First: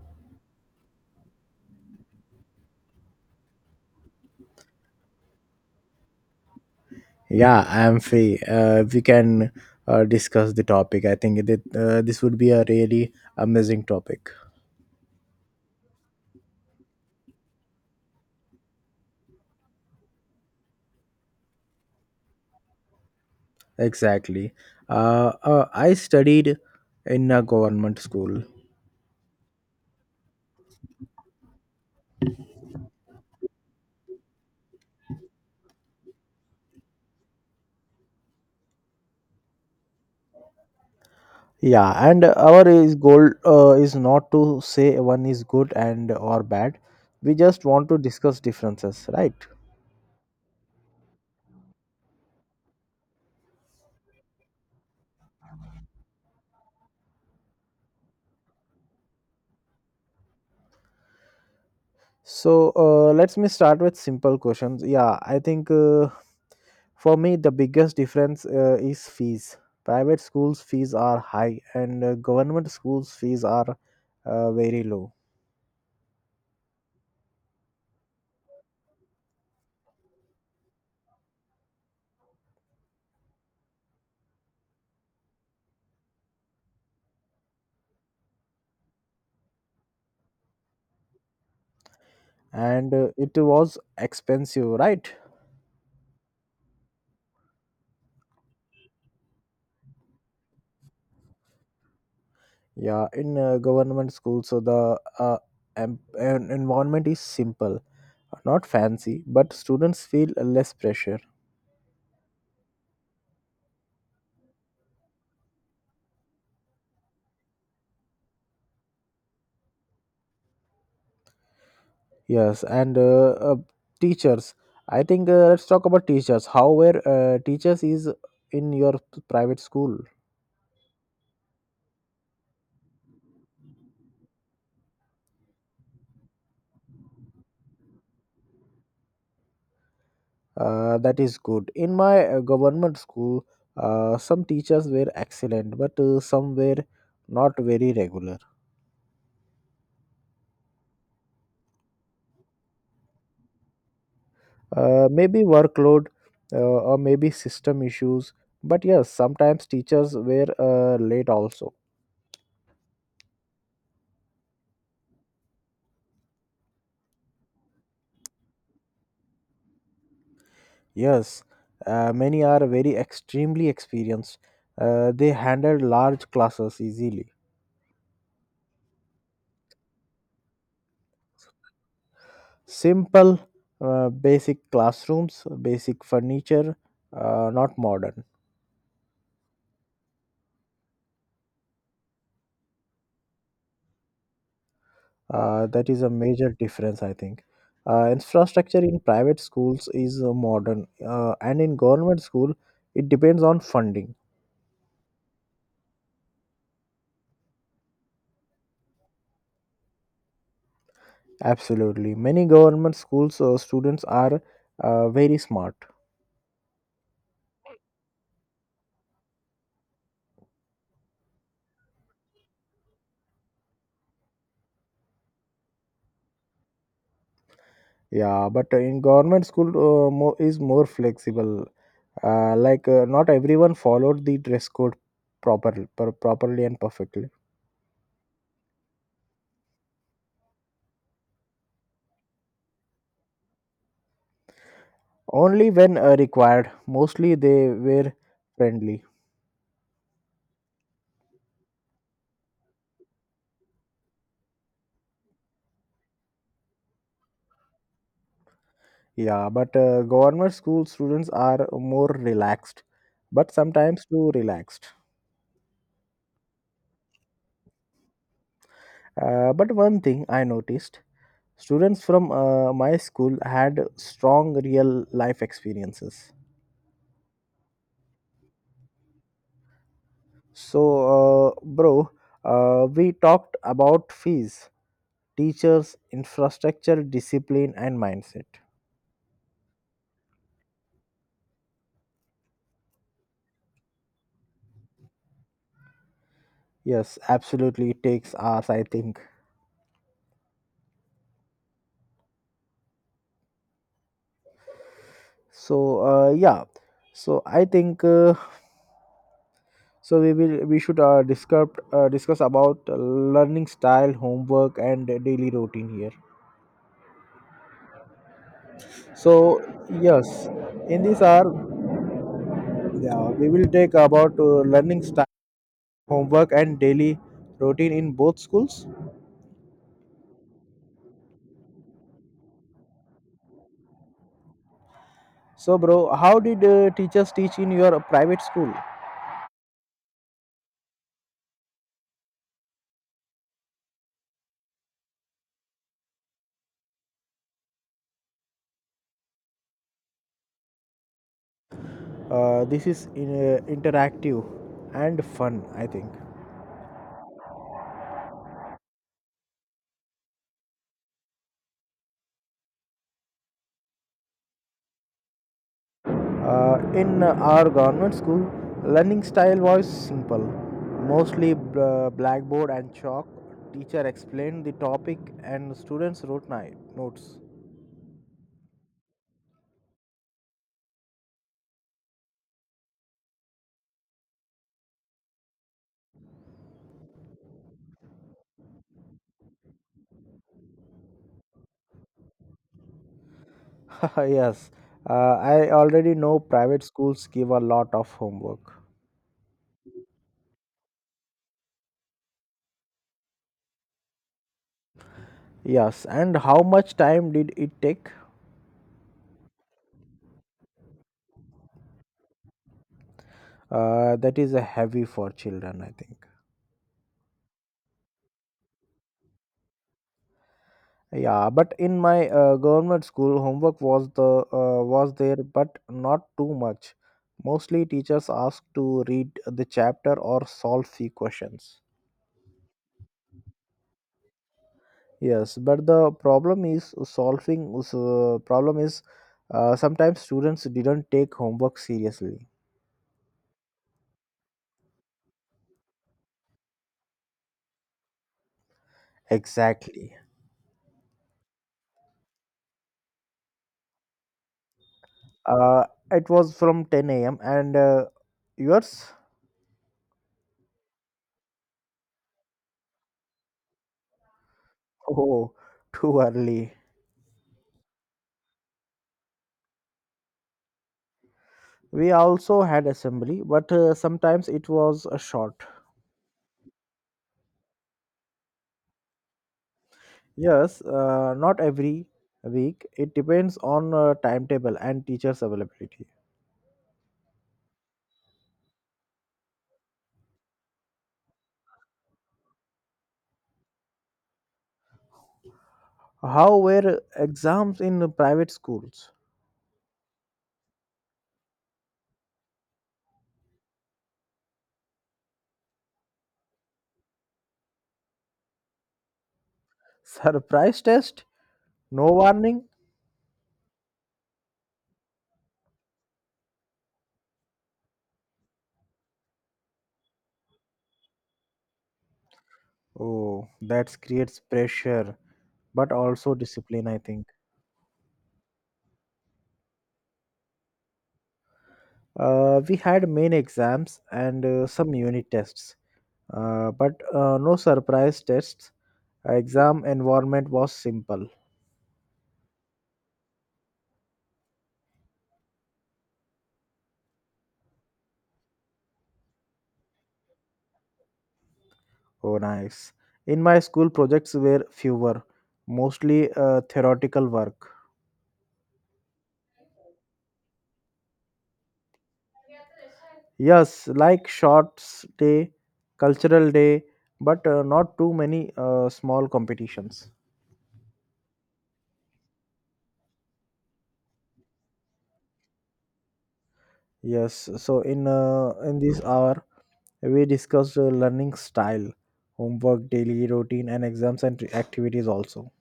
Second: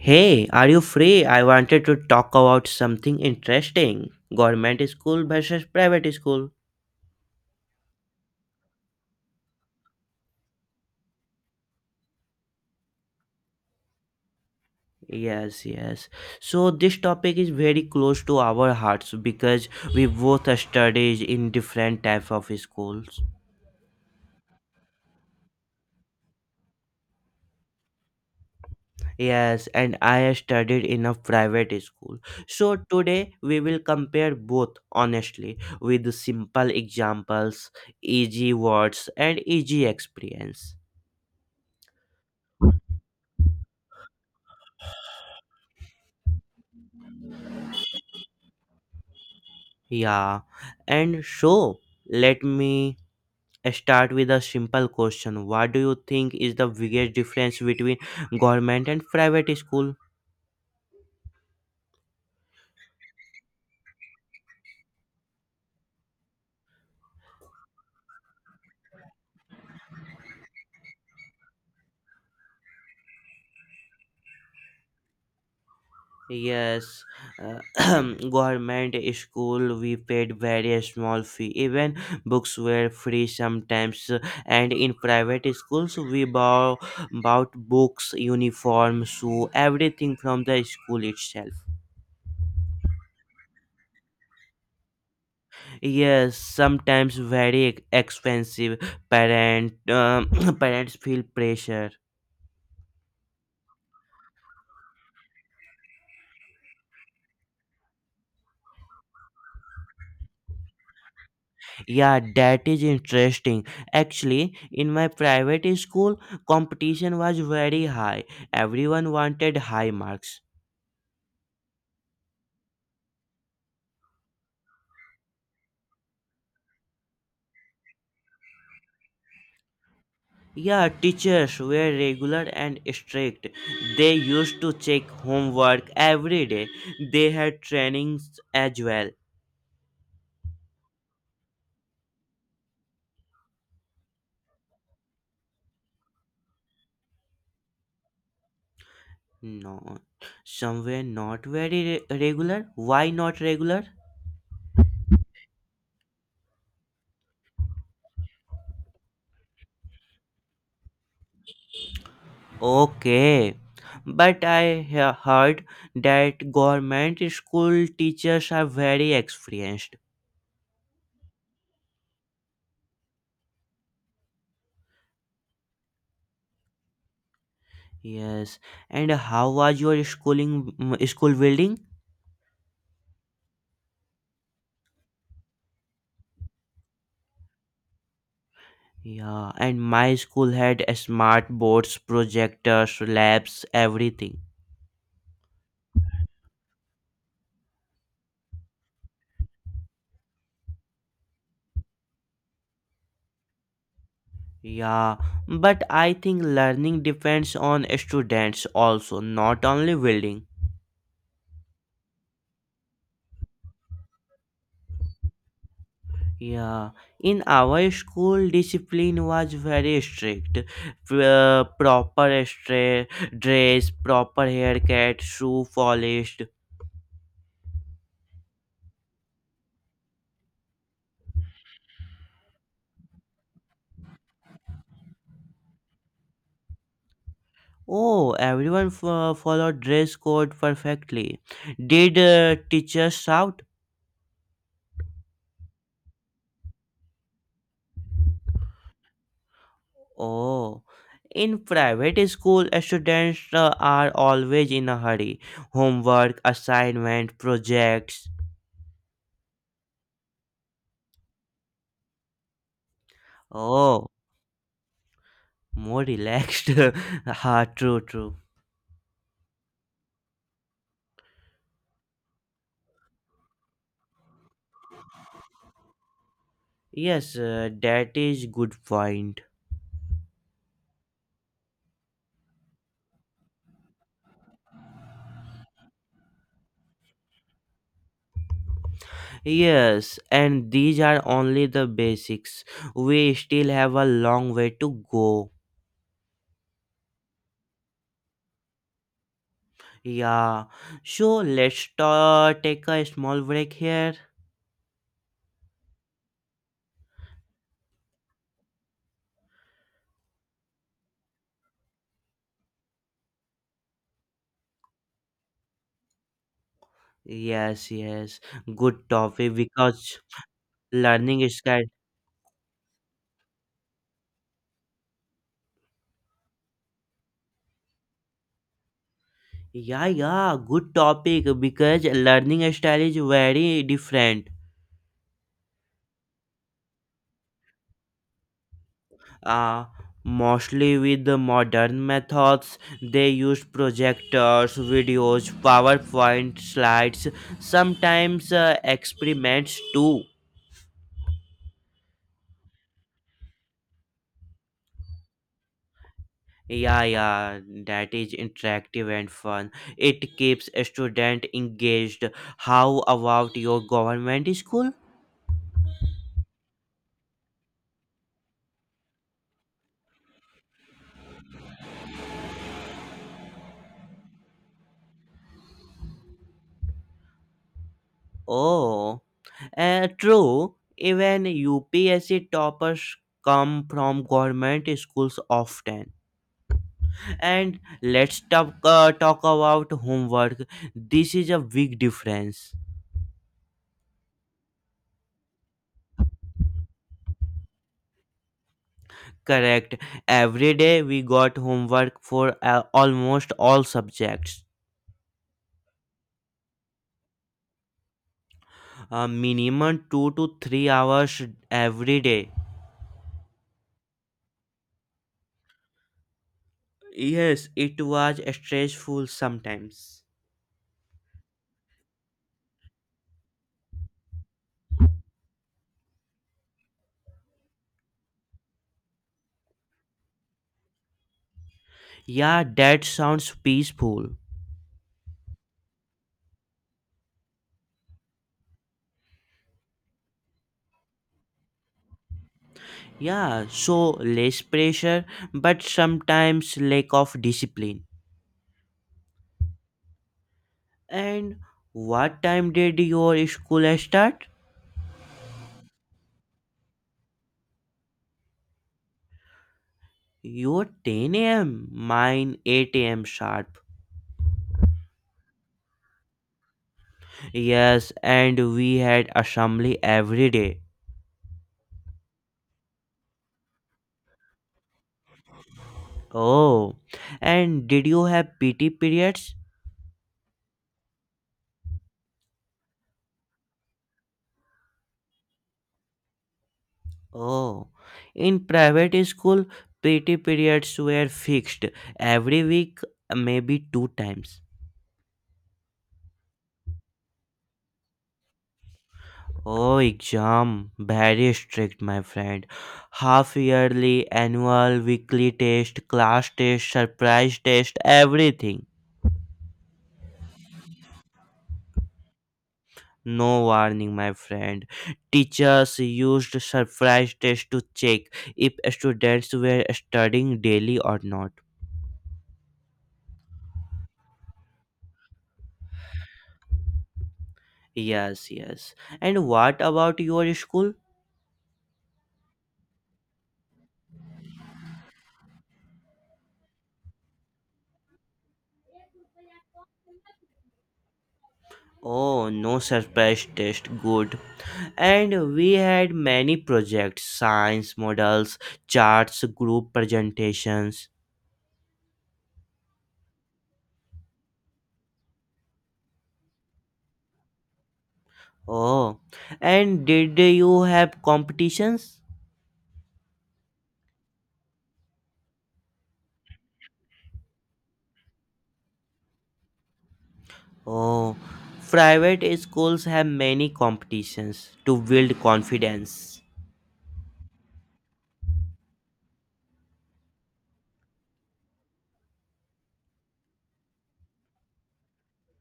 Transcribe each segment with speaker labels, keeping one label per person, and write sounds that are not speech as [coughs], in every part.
Speaker 1: Hey, are you free? I wanted to talk about something interesting. Government school versus private school.
Speaker 2: Yeah, I'm free. We can discuss the topic. I think that this would be a really amazing topic.
Speaker 1: Yes, yes. So this topic is very close to our hearts because we both studied in different type of schools.
Speaker 2: Exactly. I studied in a government school.
Speaker 1: Yes, and I studied in a private school. So today we will compare both honestly with simple examples, easy words and easy experience.
Speaker 2: Yeah, and our is goal is not to say one is good and or bad. We just want to discuss differences, right?
Speaker 1: Yeah, and so let me start with a simple question. What do you think is the biggest difference between government and private school?
Speaker 2: So let's me start with simple questions. Yeah, I think for me the biggest difference is fees. Private schools fees are high, and government schools fees are very low.
Speaker 1: Yes, uh, [clears throat] government school we paid very small fee. Even books were free sometimes, and in private schools we bought books, uniform, shoe, everything from the school itself.
Speaker 2: And it was expensive, right?
Speaker 1: Yes, sometimes very expensive. Parent, um, [clears throat] parents feel pressure.
Speaker 2: Yeah, in government schools, so the environment is simple, not fancy, but students feel less pressure.
Speaker 1: Yeah, that is interesting. Actually, in my private school, competition was very high. Everyone wanted high marks.
Speaker 2: Yes, and teachers. I think let's talk about teachers. How were teachers is in your private school?
Speaker 1: Yeah, teachers were regular and strict. They used to check homework every day. They had trainings as well.
Speaker 2: That is good. In my government school, some teachers were excellent, but some were not very regular.
Speaker 1: No, somewhere not very regular. Why not regular?
Speaker 2: Maybe workload or maybe system issues. But yes, sometimes teachers were late also.
Speaker 1: Okay, but I heard that government school teachers are very experienced.
Speaker 2: Yes, many are very extremely experienced. They handled large classes easily.
Speaker 1: Yes, and how was your school building?
Speaker 2: Simple, basic classrooms, basic furniture, not modern.
Speaker 1: Yeah, and my school had a smart boards, projectors, labs, everything.
Speaker 2: That is a major difference, I think. Infrastructure in private schools is modern, and in government school, it depends on funding.
Speaker 1: Yeah, but I think learning depends on students also, not only building.
Speaker 2: Absolutely, many government schools students are very smart.
Speaker 1: Yeah, in our school, discipline was very strict. Proper dress, proper haircut, shoe polished.
Speaker 2: Yeah, but in government school is more flexible. Like not everyone followed the dress code properly and perfectly.
Speaker 1: Oh, everyone followed dress code perfectly. Did teachers shout?
Speaker 2: Only when required. Mostly they were friendly.
Speaker 1: Oh, in private school, students are always in a hurry. Homework, assignment, projects.
Speaker 2: Yeah, but government school students are more relaxed, but sometimes
Speaker 1: Oh,
Speaker 2: too relaxed.
Speaker 1: more relaxed. [laughs] True, true.
Speaker 2: But one thing I noticed, students from my school had strong real life experiences.
Speaker 1: Yes, that is good point.
Speaker 2: So, bro, we talked about fees, teachers, infrastructure, discipline, and mindset.
Speaker 1: Yes, and these are only the basics. We still have a long way to go.
Speaker 2: Yes, absolutely. It takes hours, I think.
Speaker 1: Yeah. So let's take a small break here.
Speaker 2: So yeah, so I think so we should discuss about learning style, homework, and daily routine here.
Speaker 1: Yes, yes. Good topic
Speaker 2: So
Speaker 1: because
Speaker 2: yes, in this hour,
Speaker 1: learning style.
Speaker 2: yeah, we will take about learning style, homework, and daily routine in both schools.
Speaker 1: Yeah, yeah. Good topic because learning style is very different.
Speaker 2: So, bro, how did teachers teach in your private school?
Speaker 1: uh, Mostly with the modern methods. They use projectors, videos, PowerPoint slides, sometimes experiments too.
Speaker 2: This is interactive and fun, I think.
Speaker 1: Yeah, yeah, that is interactive and fun. It keeps a student engaged. How about your government school?
Speaker 2: In our government school, learning style was simple, mostly blackboard and chalk. Teacher explained the topic and students wrote notes.
Speaker 1: Oh, true. Even UPSC toppers come from government schools often. And let's talk about homework. This is a big difference.
Speaker 2: [laughs] Yes, I already know private schools give a lot of homework.
Speaker 1: Correct. Every day we got homework for almost all subjects.
Speaker 2: Yes, and how much time did it take?
Speaker 1: A minimum 2 to 3 hours every day.
Speaker 2: That is a heavy for children, I think.
Speaker 1: Yes, it was stressful sometimes.
Speaker 2: Yeah, but in my government school, homework was there, but not too much. Mostly, teachers asked to read the chapter or solve few questions.
Speaker 1: Yeah, that sounds peaceful.
Speaker 2: Yes, but the problem is solving. Problem is sometimes students didn't take homework seriously.
Speaker 1: Yeah, so less pressure, but sometimes lack of discipline.
Speaker 2: Exactly.
Speaker 1: And what time did your school start?
Speaker 2: Uh, it was from 10 a.m. and yours?
Speaker 1: Your 10 a.m., mine 8 a.m. sharp.
Speaker 2: Oh, too early.
Speaker 1: Yes, and we had assembly every day.
Speaker 2: We also had assembly, but sometimes it was a short.
Speaker 1: Oh, and did you have PT periods?
Speaker 2: Yes, not every week. It depends on timetable and teachers' availability.
Speaker 1: Oh, in private school, PT periods were fixed every week, maybe two times.
Speaker 2: How were exams in private schools?
Speaker 1: Oh, exam, very strict, my friend. Half yearly, annual, weekly test, class test, surprise test, everything.
Speaker 2: [laughs] Surprise test? No warning?
Speaker 1: No warning, my friend. Teachers used surprise tests to check if students were studying daily or not.
Speaker 2: Oh, that creates pressure, but also discipline, I think.
Speaker 1: Yes, yes. And what about your school?
Speaker 2: We had main exams and some unit tests, but no surprise tests. Exam environment was simple.
Speaker 1: Oh, no surprise test. Good. And we had many projects science models, charts, group presentations.
Speaker 2: Oh, nice. In my school, projects were fewer, mostly theoretical work.
Speaker 1: Oh, and did you have competitions?
Speaker 2: Yes, like shorts day, cultural day, but not too many small competitions.
Speaker 1: Oh, private schools have many competitions to build confidence.
Speaker 2: Yes, so in this hour we discussed learning style, homework, daily routine, and exams and activities also.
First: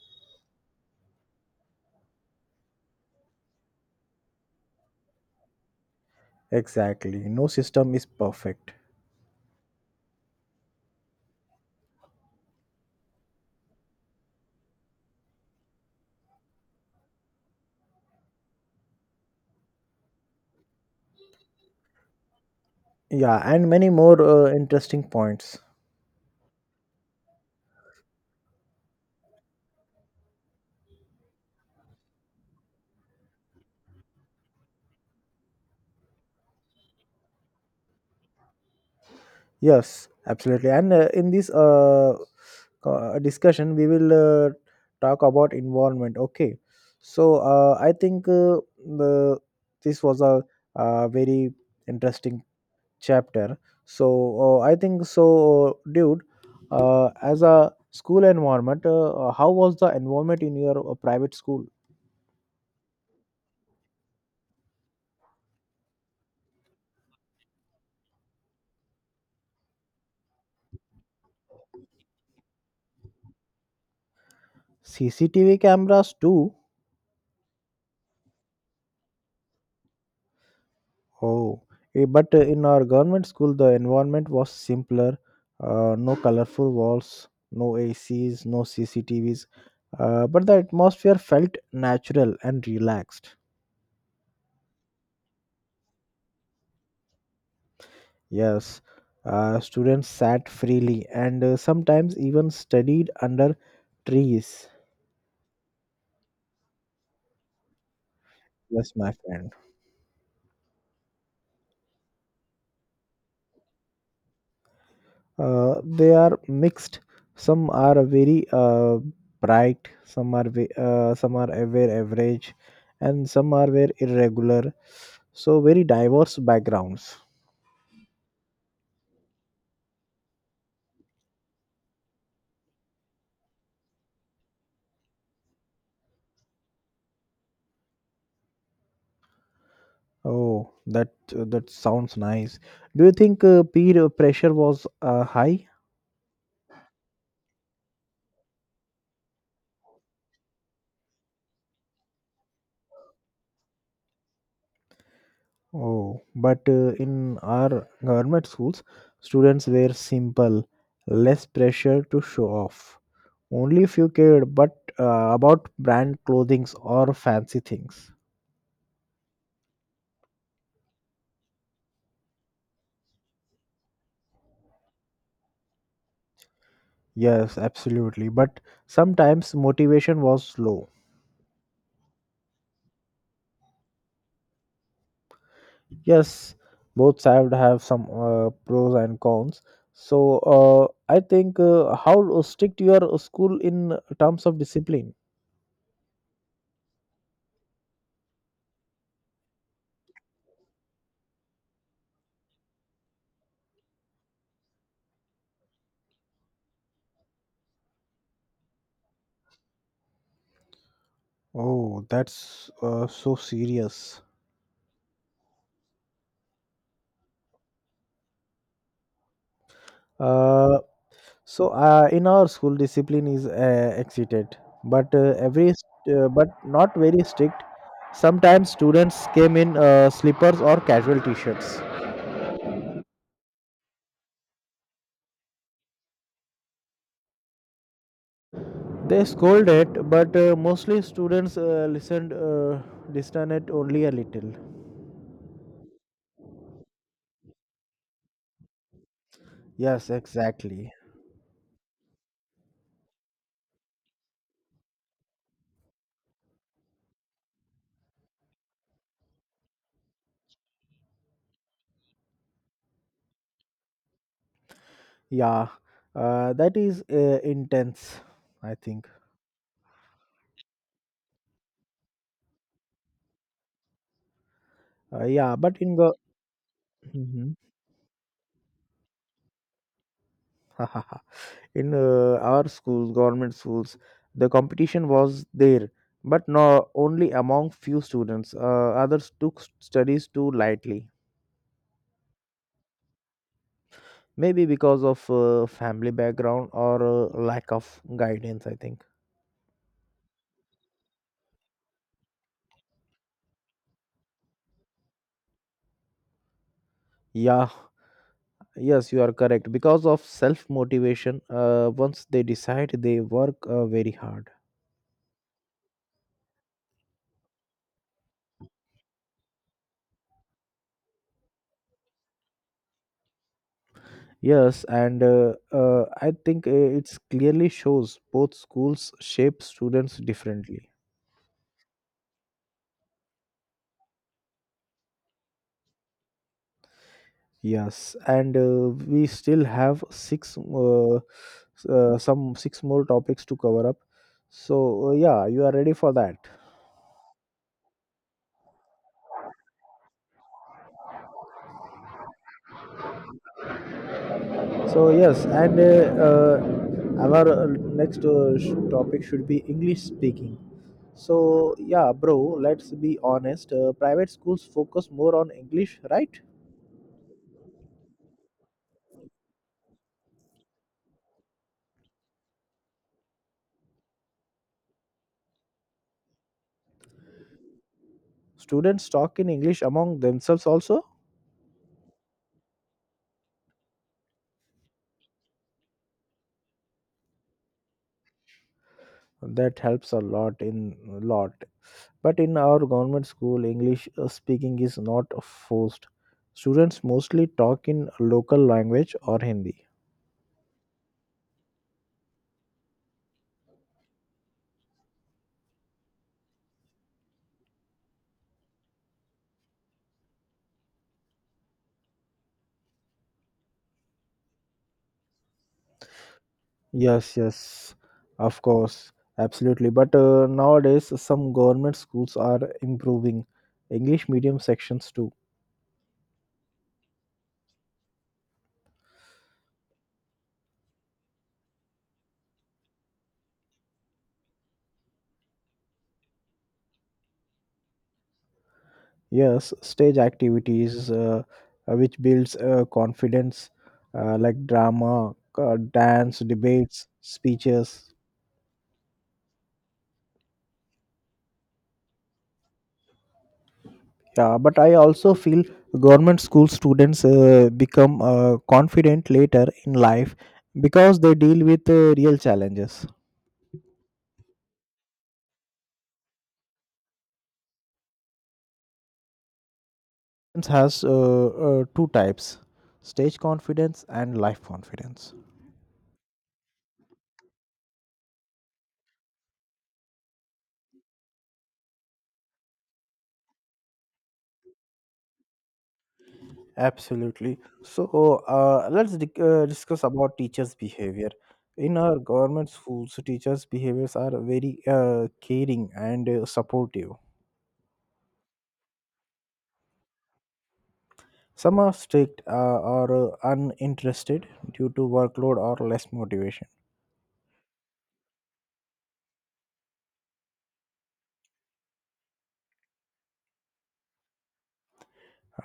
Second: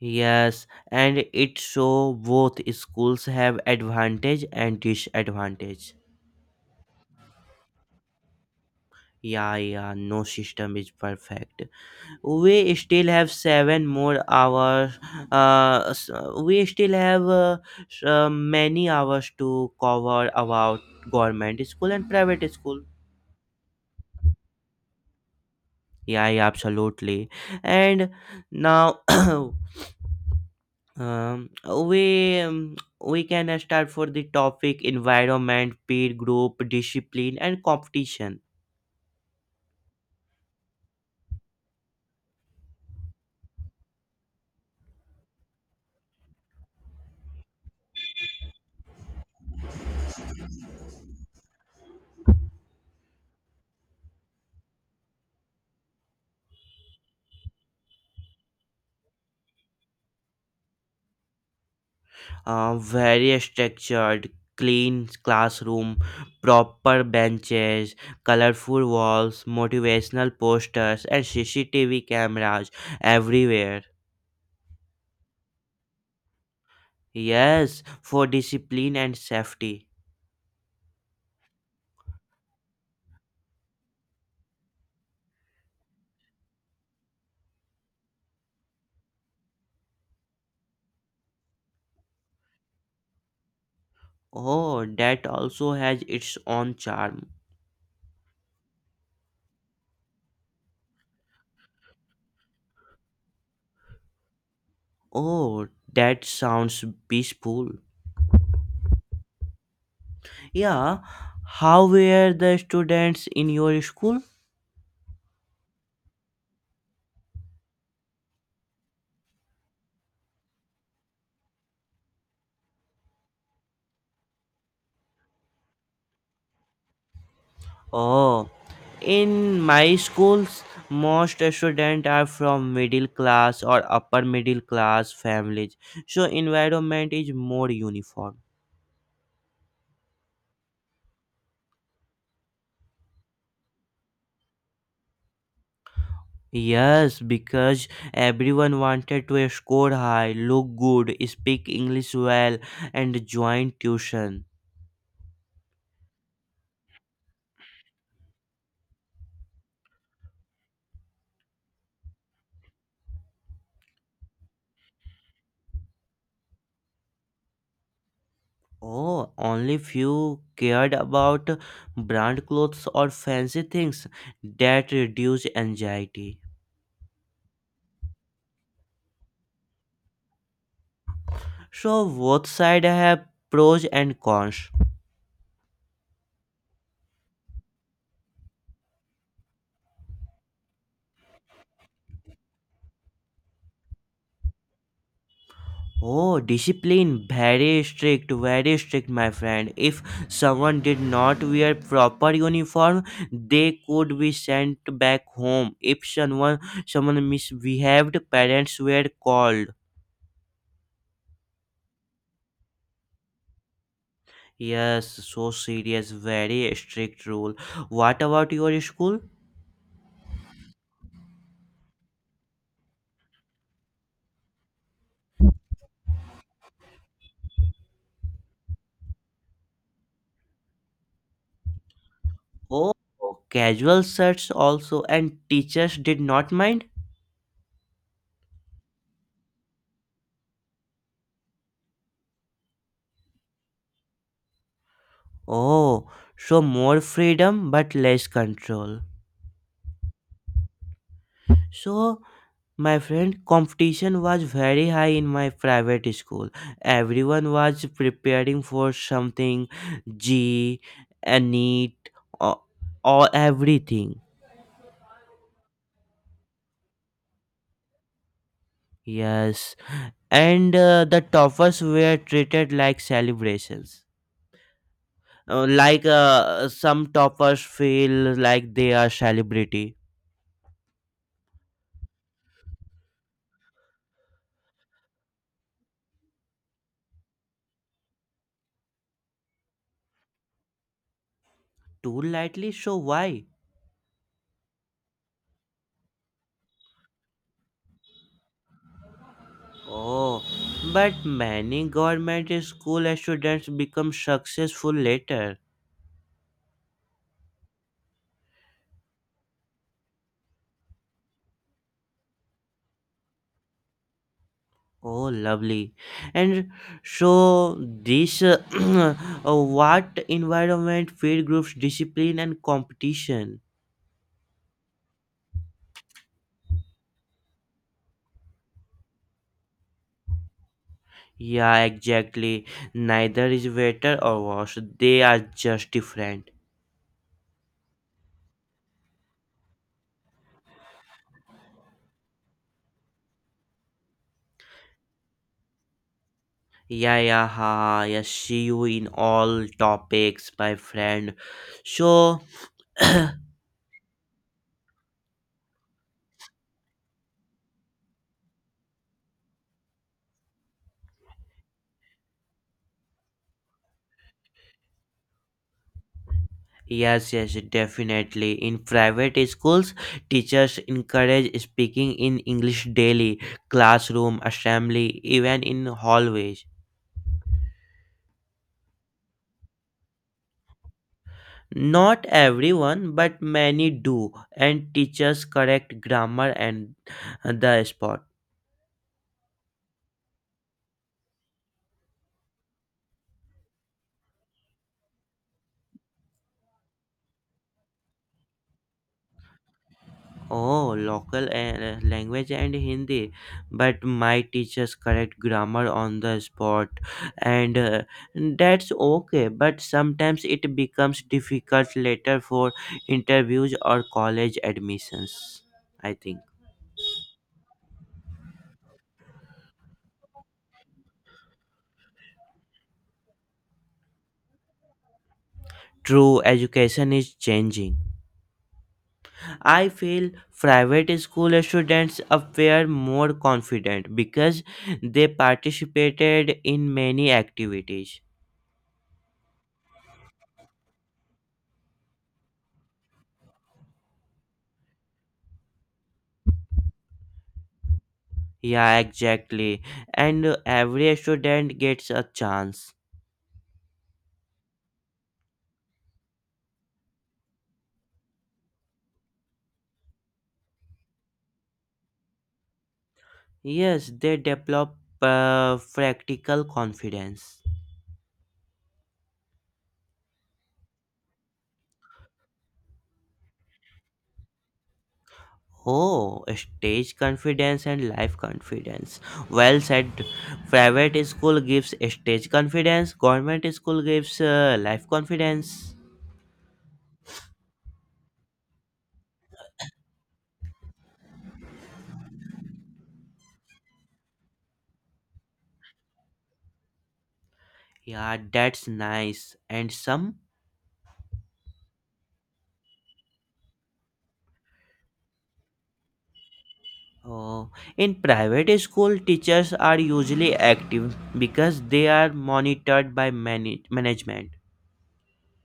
Speaker 1: Yes, and it so both schools have advantage and disadvantage.
Speaker 2: Exactly, no system is perfect.
Speaker 1: Yeah, yeah, no system is perfect. We still have seven more hours. Uh, s- we still have many hours to cover about government school and private school.
Speaker 2: Yeah, and many more interesting points.
Speaker 1: Yeah, yeah, absolutely. And now [clears throat] Um, we can start for the topic environment, peer group, discipline, and competition.
Speaker 2: Yes, absolutely. And in this discussion, we will talk about environment. Okay. So I think the this was very interesting chapter. So I think so, dude. As a school environment, how was the environment in your private school?
Speaker 1: Very structured, clean classroom, proper benches, colorful walls, motivational posters, and CCTV cameras everywhere.
Speaker 2: CCTV cameras too.
Speaker 1: Yes, for discipline and safety.
Speaker 2: Oh, but in our government school, the environment was simpler. No colorful walls, no ACs, no CCTVs. But the atmosphere felt natural and relaxed.
Speaker 1: Oh, that also has its own charm.
Speaker 2: Yes, students sat freely and sometimes even studied under trees.
Speaker 1: Oh, that sounds peaceful.
Speaker 2: Yes, my friend.
Speaker 1: Yeah, how were the students in your school?
Speaker 2: They are mixed. Some are very bright, some are very average, and some are very irregular. So very diverse backgrounds.
Speaker 1: Oh, in my schools, most students are from middle class or upper middle class families, so environment is more uniform.
Speaker 2: Oh, that sounds nice. Do you think peer pressure was high?
Speaker 1: Yes, because everyone wanted to score high, look good, speak English well, and join tuition.
Speaker 2: Oh, but in our government schools, students were simple, less pressure to show off. Only few cared, but about brand clothings or fancy things.
Speaker 1: Oh, only few cared about brand clothes or fancy things that reduce anxiety.
Speaker 2: Yes, absolutely. But sometimes motivation was low.
Speaker 1: So both sides have pros and cons.
Speaker 2: Yes, both sides have some pros and cons. So I think how strict your school in terms of discipline.
Speaker 1: Oh, discipline very strict, my friend. If someone did not wear proper uniform, they could be sent back home. If someone misbehaved, parents were called.
Speaker 2: Oh, that's so serious.
Speaker 1: Yes, so serious, very strict rule. What about your school?
Speaker 2: Uh, So in our school, discipline is exceeded, but uh, every but not very strict. Sometimes students came in slippers or casual t-shirts.
Speaker 1: Oh, casual shirts also, and teachers did not mind?
Speaker 2: They scolded, but mostly students listened distant only a little.
Speaker 1: Oh, so more freedom but less control.
Speaker 2: Yes, exactly.
Speaker 1: So, my friend, competition was very high in my private school. Everyone was preparing for something, G, a NEET, or, or everything.
Speaker 2: Yeah, that is intense. I think.
Speaker 1: Yes, and the toppers were treated like celebrations.
Speaker 2: Yeah,
Speaker 1: Uh,
Speaker 2: but in
Speaker 1: like
Speaker 2: go.
Speaker 1: uh, some
Speaker 2: Mhm.
Speaker 1: toppers feel like they are celebrity
Speaker 2: [laughs] In our schools, government schools, the competition was there, but not only among few students. Others took studies too lightly.
Speaker 1: too lightly, so why?
Speaker 2: Maybe because of family background or lack of guidance, I think.
Speaker 1: Oh, but many government school students become successful later.
Speaker 2: Yeah, yes, you are correct because of self motivation. Once they decide, they work very hard.
Speaker 1: Oh, lovely. And so this, [clears throat] what environment, fear groups, discipline and competition.
Speaker 2: Yes, and I think it's clearly shows both schools shape students differently.
Speaker 1: Yeah, exactly, neither is better or worse, they are just different.
Speaker 2: Yes, and we still have some six more topics to cover up. So yeah, you are ready for that.
Speaker 1: Yayaha, yes, see you in all topics, my friend. So, [clears throat]
Speaker 2: So yes, and our next topic should be English speaking. So yeah, bro, let's be honest. Private schools focus more on English, right?
Speaker 1: yes, yes, definitely. In private schools, teachers encourage speaking in English daily, classroom, assembly, even in hallways.
Speaker 2: Students talk in English among themselves also.
Speaker 1: Not everyone, but many do, and teachers correct grammar and the spot.
Speaker 2: That helps a lot in lot. But in our government school, English speaking is not forced. Students mostly talk in local language or Hindi.
Speaker 1: Oh, local language and Hindi, but my teachers correct grammar on the spot, and that's okay. But sometimes it becomes difficult later for interviews or college admissions. I think
Speaker 2: Yes, yes, of course, absolutely. But nowadays, some government schools are improving English medium sections too.
Speaker 1: true education is changing. I feel private school students appear more confident because they participated in many activities.
Speaker 2: Yes, stage activities which builds confidence, like drama, dance, debates, speeches.
Speaker 1: Yeah, exactly. And every student gets a chance.
Speaker 2: Yeah, but I also feel government school students become confident later in life because they deal with real challenges.
Speaker 1: Yes, they develop practical confidence.
Speaker 2: Confidence has two types: stage confidence and life confidence.
Speaker 1: Oh, stage confidence and life confidence. Well said. Private school gives stage confidence, government school gives life confidence.
Speaker 2: Absolutely. So let's dic discuss about teachers' behavior. In our government schools, teachers' behaviors are very caring and supportive.
Speaker 1: Yeah, that's nice. And some?
Speaker 2: Some are strict or uninterested due to workload or less motivation.
Speaker 1: Oh, in private school, teachers are usually active because they are monitored by management.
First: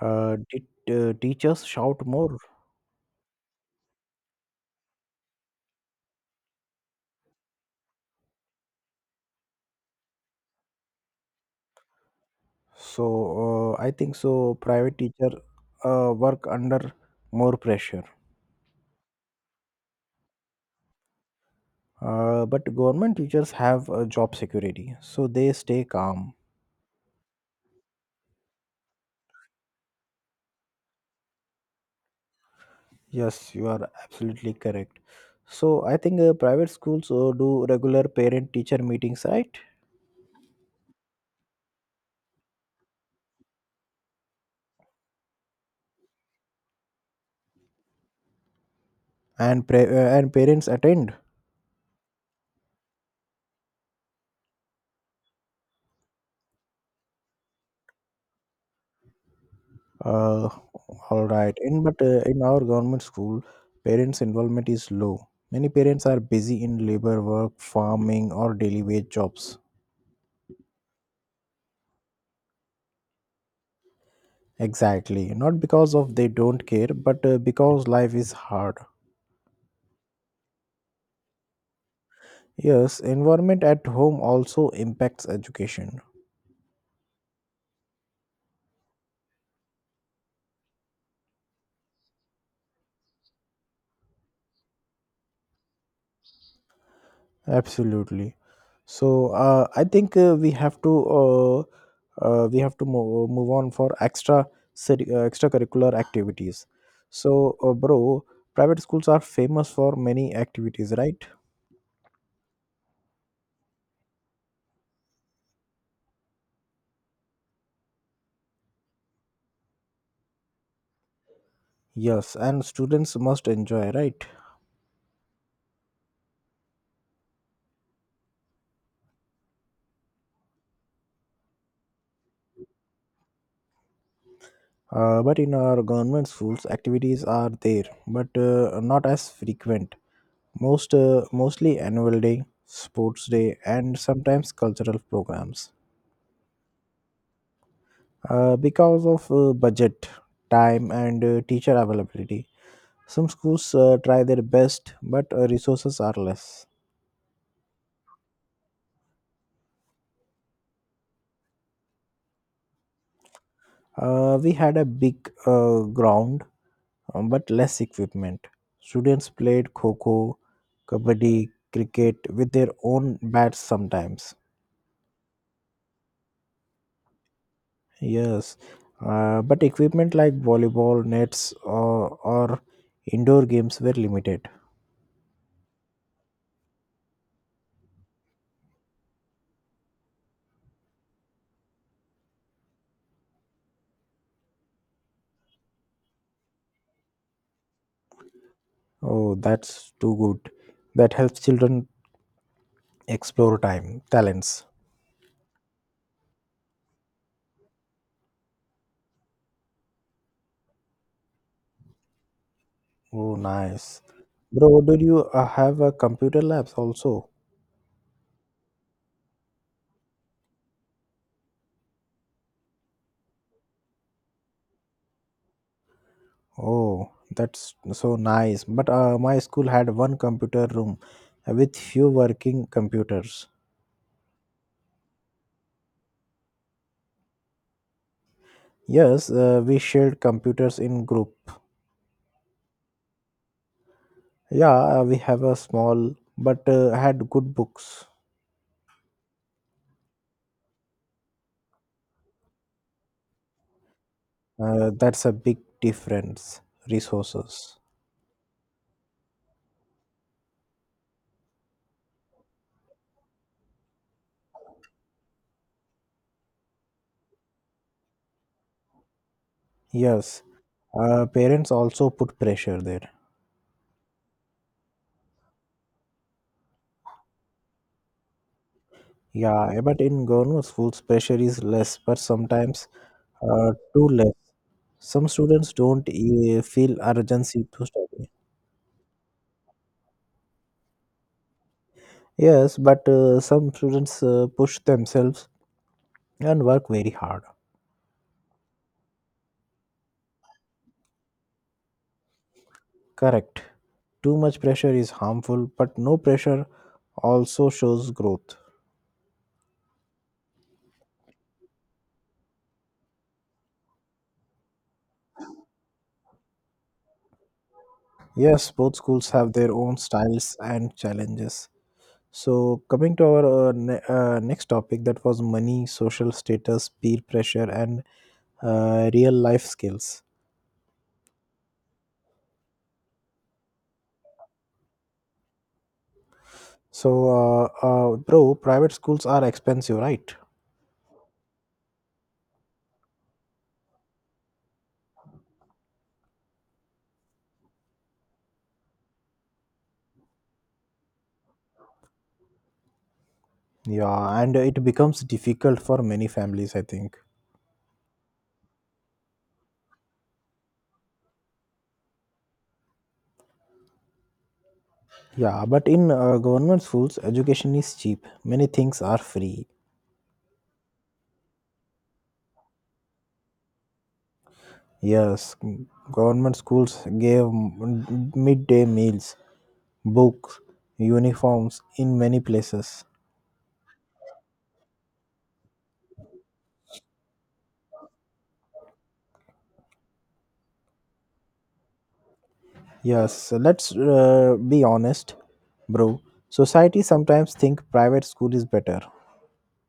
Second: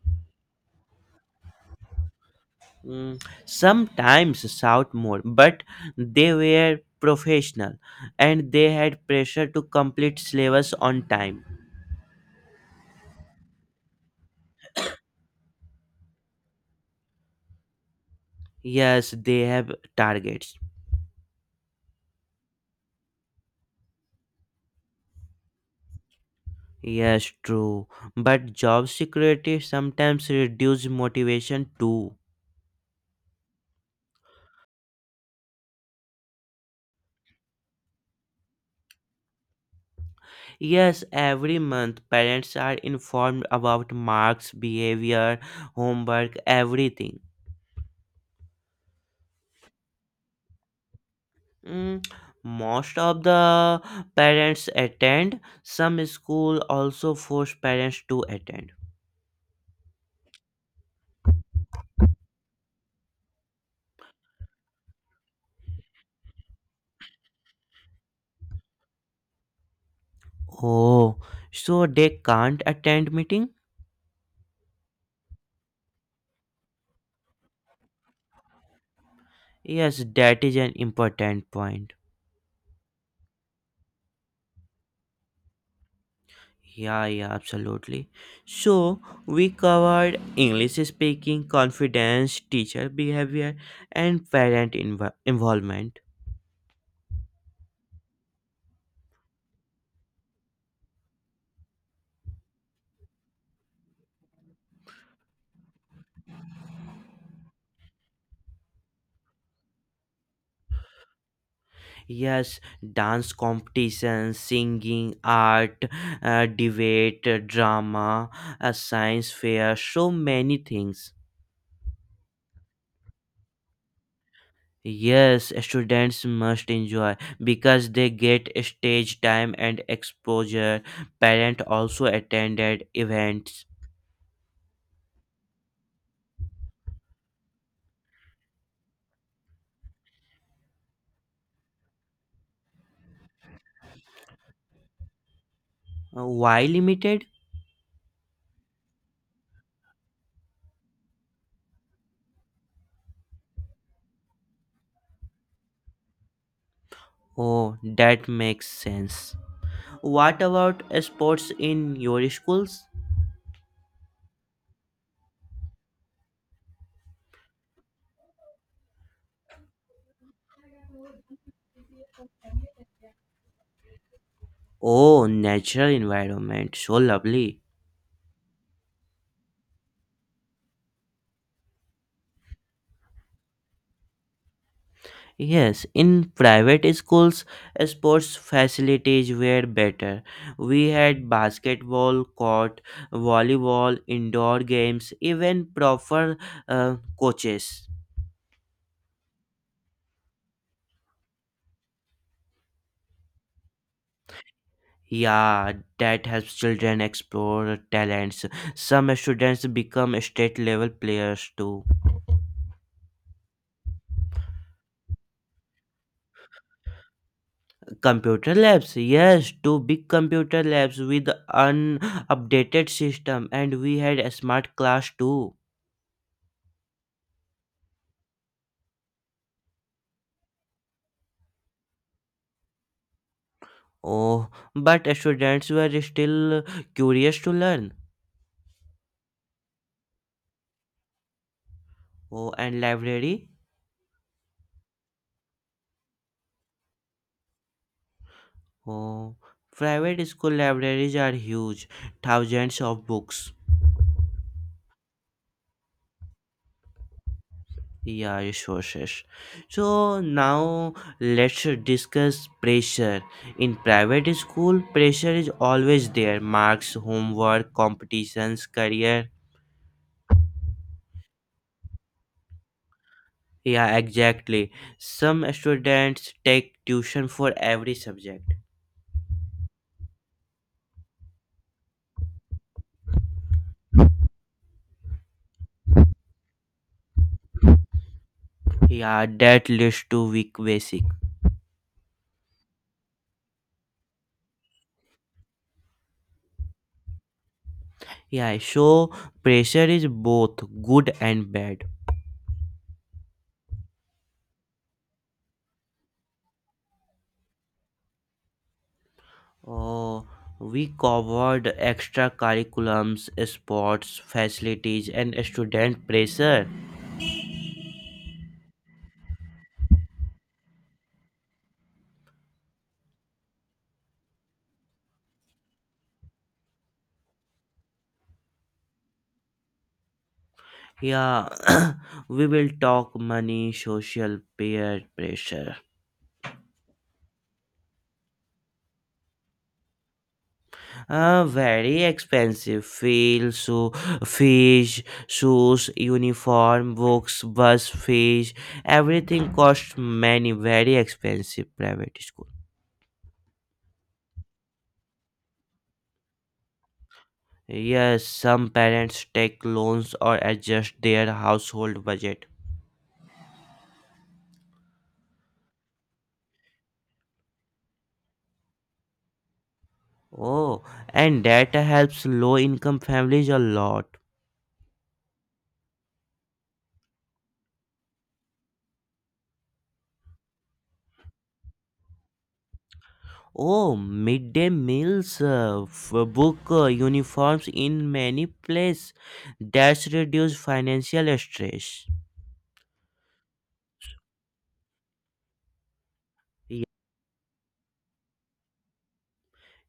Speaker 2: Did teachers shout more?
Speaker 1: Mm, sometimes shout more, but they were professional and they had pressure to complete syllabus on time.
Speaker 2: So I think so. Private teacher work under more pressure,
Speaker 1: Yes, they have targets.
Speaker 2: but government teachers have job security, so they stay calm.
Speaker 1: Yes, true. But job security sometimes reduce motivation too.
Speaker 2: Yes, you are absolutely correct. So I think private schools do regular parent-teacher meetings, right?
Speaker 1: Yes, every month parents are informed about marks, behavior, homework, everything.
Speaker 2: And parents attend.
Speaker 1: Mm, most of the parents attend. Some school also force parents to attend.
Speaker 2: Uh, all right. In our government school, parents' involvement is low. Many parents are busy in labor work, farming, or daily wage jobs.
Speaker 1: Oh, so they can't attend meeting?
Speaker 2: Exactly. Not because of they don't care, but because life is hard.
Speaker 1: Yes, that is an important point.
Speaker 2: Yes, environment at home also impacts education.
Speaker 1: Yeah, yeah, absolutely. So we covered English speaking, confidence, teacher behavior, and parent involvement.
Speaker 2: Absolutely. So I think we have to move on for extracurricular activities. So, bro, private schools are famous for many activities, right?
Speaker 1: Yes, dance competitions, singing, art, debate, drama, a science fair, so many things.
Speaker 2: Yes, and students must enjoy, right?
Speaker 1: Yes, students must enjoy because they get stage time and exposure. Parent also attended events.
Speaker 2: But in our government schools, activities are there, but not as frequent. Mostly annual day, sports day, and sometimes cultural programs.
Speaker 1: Why limited?
Speaker 2: Because of budget, time, and teacher availability, some schools try their best, but resources are less.
Speaker 1: Oh, that makes sense. What about sports in your schools?
Speaker 2: We had a big ground, but less equipment. Students played kho kho, kabaddi, cricket with their own bats sometimes.
Speaker 1: Oh, natural environment, so lovely.
Speaker 2: Yes, but equipment like volleyball nets or indoor games were limited.
Speaker 1: Yes, in private schools, sports facilities were better. We had basketball court, volleyball, indoor games, even proper coaches.
Speaker 2: Oh, that's too good. That helps children explore time, talents.
Speaker 1: Yeah, that helps children explore talents. Some students become state level players too.
Speaker 2: Oh, nice. Bro, do you have a computer labs also?
Speaker 1: Computer labs, yes, two big computer labs with an updated system, and we had a smart class too.
Speaker 2: Oh, that's so nice. But my school had one computer room with few working computers.
Speaker 1: Oh, but students were still curious to learn.
Speaker 2: Yes, we shared computers in group.
Speaker 1: Oh, and library.
Speaker 2: Yeah, we have a small but had good books.
Speaker 1: Oh, private school libraries are huge, thousands of books.
Speaker 2: That's a big difference. Resources.
Speaker 1: Yeah, resources. So now let's discuss pressure. In private school, pressure is always there. Marks, homework, competitions, career.
Speaker 2: Yes, parents also put pressure there.
Speaker 1: Yeah, exactly. Some students take tuition for every subject.
Speaker 2: Yeah, but in government schools, pressure is less, but sometimes too less. Some students don't feel urgency to study.
Speaker 1: Yeah, that leads to weak basic.
Speaker 2: Yes, but some students push themselves and work very hard.
Speaker 1: Yeah, so pressure is both good and bad.
Speaker 2: Correct. Too much pressure is harmful, but no pressure also shows growth.
Speaker 1: Oh, we covered extra curriculums, sports, facilities, and student pressure.
Speaker 2: Yes, both schools have their own styles and challenges. So, coming to our next topic, that was money, social status, peer pressure, and real life skills.
Speaker 1: Yeah, [coughs] [clears throat] we will talk money, social peer pressure.
Speaker 2: So, bro, private schools are expensive, right?
Speaker 1: Very expensive fees, so fees, shoes, uniform, books, bus fees, everything costs many, very expensive private schools.
Speaker 2: Yeah, and it becomes difficult for many families, I think.
Speaker 1: Yes, some parents take loans or adjust their household budget.
Speaker 2: Yeah, but in government schools, education is cheap. Many things are free.
Speaker 1: Oh, and that helps low income families a lot.
Speaker 2: Yes, government schools gave midday meals, books, uniforms in many places.
Speaker 1: Oh, midday meals, book uniforms in many places. That's reduce financial stress.
Speaker 2: Yes, so let's be honest, bro.
Speaker 1: Ye-
Speaker 2: Society sometimes think private school is better.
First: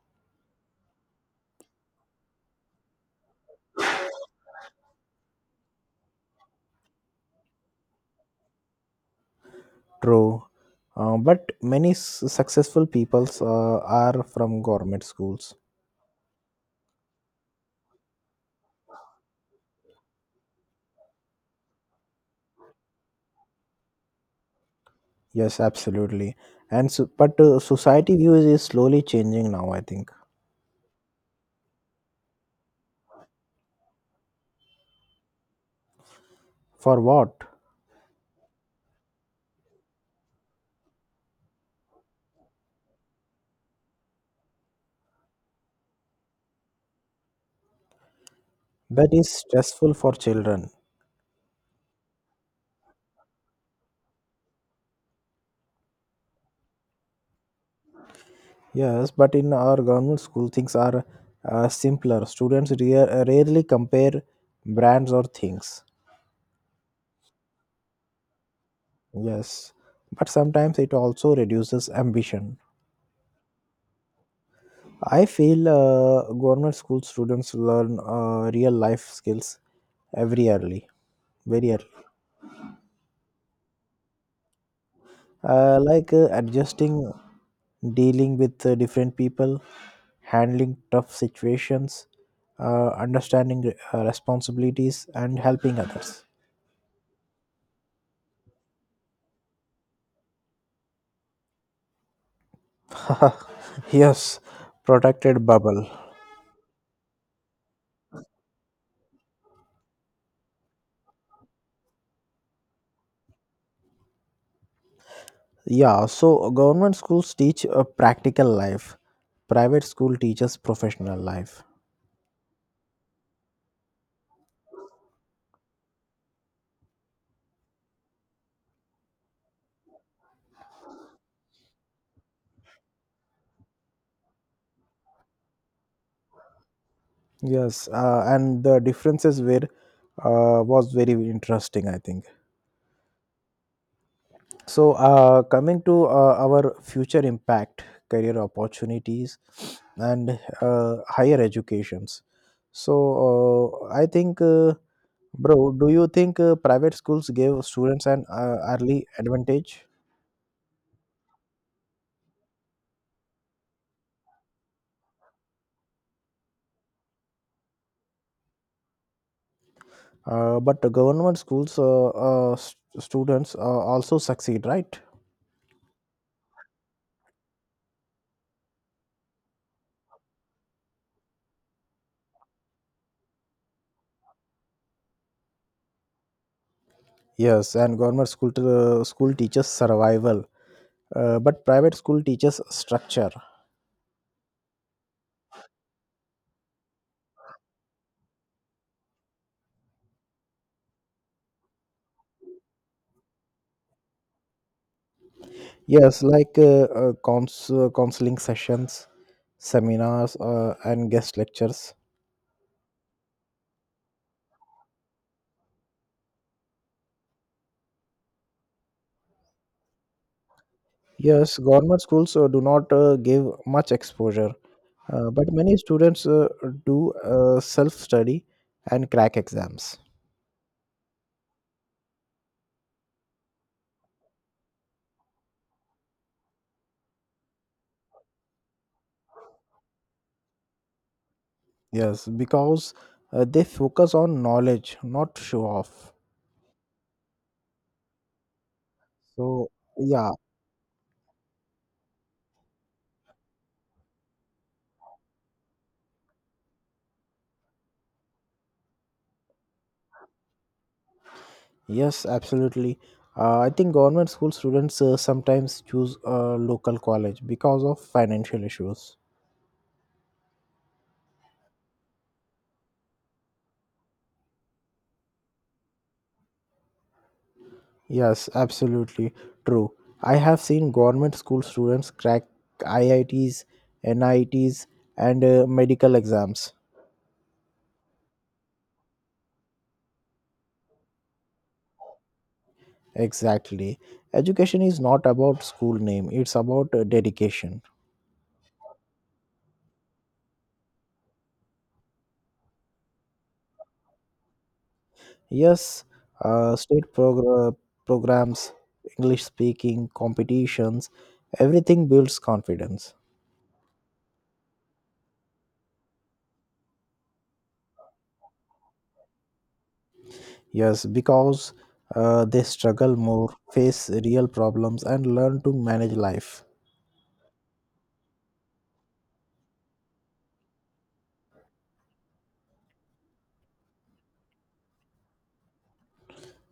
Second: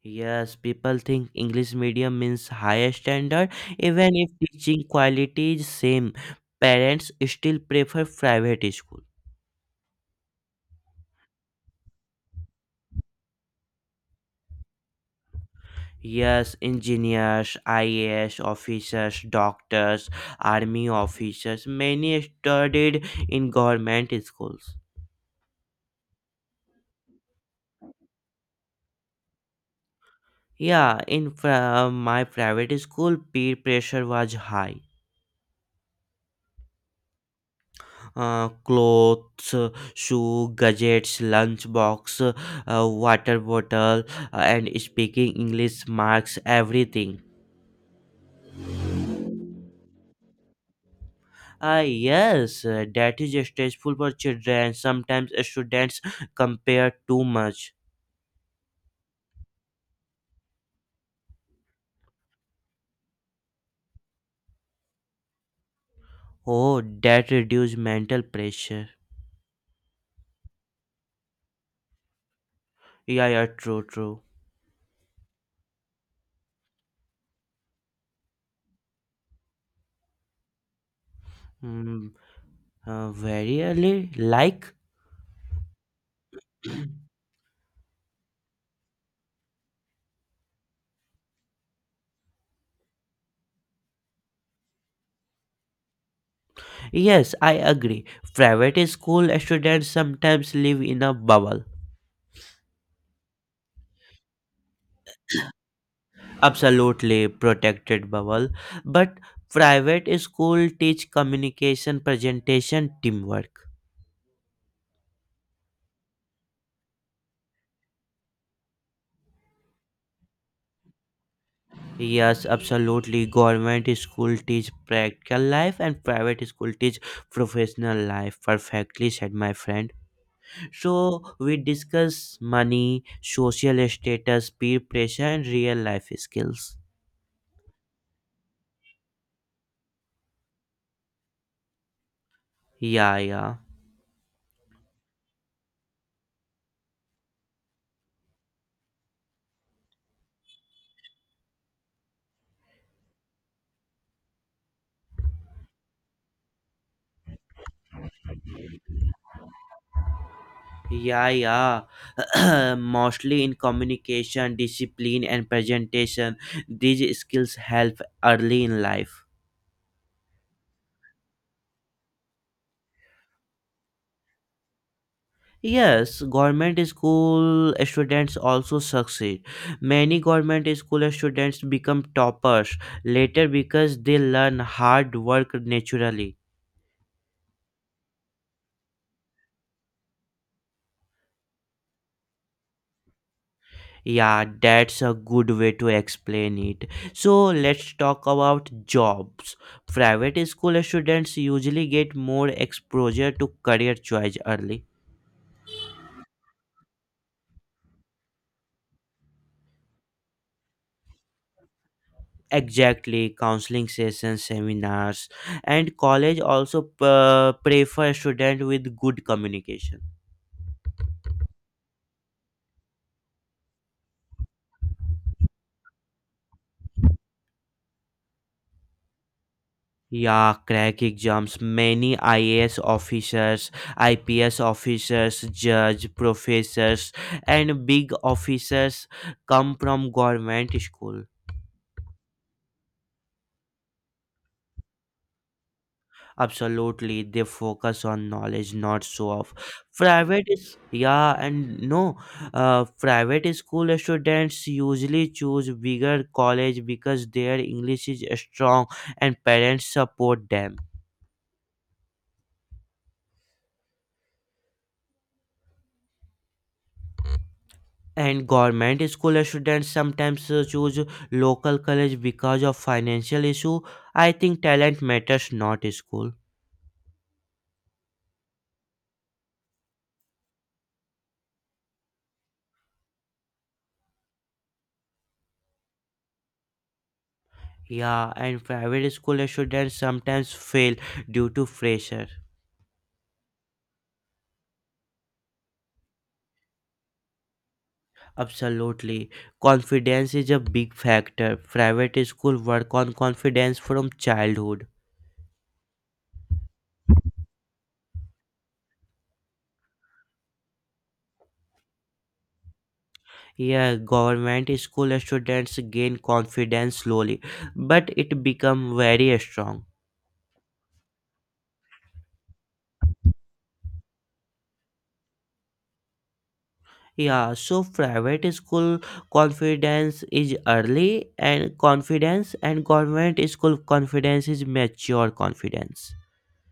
Speaker 1: Yes, people think English medium means higher standard, even if teaching quality is same. Parents still prefer private school.
Speaker 2: True. But many successful peoples are from government schools.
Speaker 1: Yes, engineers, IAS officers, doctors, army officers, many studied in government schools.
Speaker 2: Yes, absolutely. And so, but society views is slowly changing now, I think.
Speaker 1: Yeah, in my private school, peer pressure was high.
Speaker 2: For what?
Speaker 1: Clothes, shoe, gadgets, lunchbox, water bottle, and speaking English marks, everything.
Speaker 2: That is stressful for children.
Speaker 1: Ah, yes, that is stressful for children. Sometimes students compare too much.
Speaker 2: Yes, but in our government school, things are simpler. Students rarely compare brands or things.
Speaker 1: Oh, that reduce mental pressure.
Speaker 2: Yes, but sometimes it also reduces ambition.
Speaker 1: Yeah, yeah, true, true.
Speaker 2: I feel government school students learn real life skills every early, very early,
Speaker 1: Mm, Very early, like.
Speaker 2: like
Speaker 1: [clears throat]
Speaker 2: adjusting, dealing with different people, handling tough situations, understanding responsibilities, and helping others.
Speaker 1: Yes, I agree. Private school students sometimes live in a bubble,
Speaker 2: [laughs] Yes, protected bubble.
Speaker 1: absolutely protected bubble. But private school teach communication, presentation, teamwork.
Speaker 2: Yeah, so government schools teach a practical life. Private school teaches professional life.
Speaker 1: Yes, absolutely. Government school teach practical life and private school teach professional life. Perfectly said my friend. So we discuss money, social status, peer pressure, and real life skills.
Speaker 2: Yes, and the differences were was very interesting, I think.
Speaker 1: Yeah, yeah.
Speaker 2: So, coming to our future impact, career opportunities, and higher educations. So, I think, bro, do you think private schools give students an early advantage?
Speaker 1: Yeah, yeah. [clears throat] Mostly in communication, discipline, and presentation, these skills help early in life.
Speaker 2: But the government schools students also succeed, right?
Speaker 1: Yes, government school students also succeed. Many government school students become toppers later because they learn hard work naturally.
Speaker 2: Yes, and government school teaches survival, but private school teaches structure.
Speaker 1: Yeah, that's a good way to explain it. So let's talk about jobs. Private school students usually get more exposure to career choice early.
Speaker 2: Yes, like counseling sessions, seminars, and guest lectures.
Speaker 1: Exactly, counseling sessions, seminars, and college also prefer students with good communication.
Speaker 2: Yes, government schools do not give much exposure, but many students do self study and crack exams.
Speaker 1: Yeah, crack exams. Many IAS officers, IPS officers, judge, professors, and big officers come from government school.
Speaker 2: Yes, because they focus on knowledge, not show off.
Speaker 1: Absolutely, they focus on knowledge, not show off.
Speaker 2: So, yeah,
Speaker 1: Private is yeah, and no, private school students usually choose bigger college because their English is strong and parents support them.
Speaker 2: yes, absolutely. I think government school students sometimes choose a local college because of
Speaker 1: And
Speaker 2: financial
Speaker 1: government
Speaker 2: issues.
Speaker 1: school students sometimes choose local college because of financial issue. I think talent matters not school.
Speaker 2: Yes, absolutely true. I have seen government school students crack IITs, NITs, and medical exams.
Speaker 1: Yeah, and private school students sometimes fail due to pressure.
Speaker 2: Exactly. Education is not about school name, it's about dedication.
Speaker 1: Absolutely, confidence is a big factor. Private school work on confidence from childhood.
Speaker 2: Yes, state programs, English speaking competitions, everything builds confidence.
Speaker 1: Yeah, government school students gain confidence slowly but it become very strong.
Speaker 2: Yes, because they struggle more, face real problems, and learn to manage life.
Speaker 1: Yeah, so private school confidence is early and confidence and government school confidence is mature confidence.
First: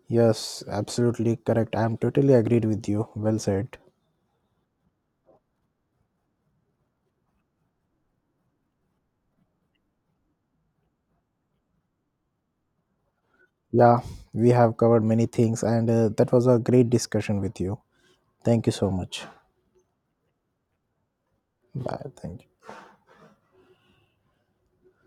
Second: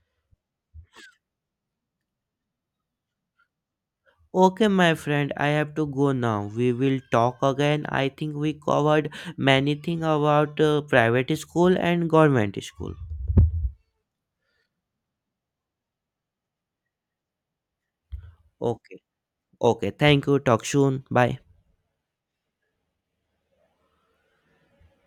Speaker 2: Yes, absolutely correct. I'm totally agreed with you. Well said.
Speaker 1: Okay, my friend, I have to go now. We will talk again. I think we covered many things about private school and government school.
Speaker 2: Yeah, we have covered many things, and that was a great discussion with you. Thank you so
Speaker 1: Okay,
Speaker 2: much.
Speaker 1: okay, thank you. Talk soon. Bye.
Speaker 2: Bye. Thank you.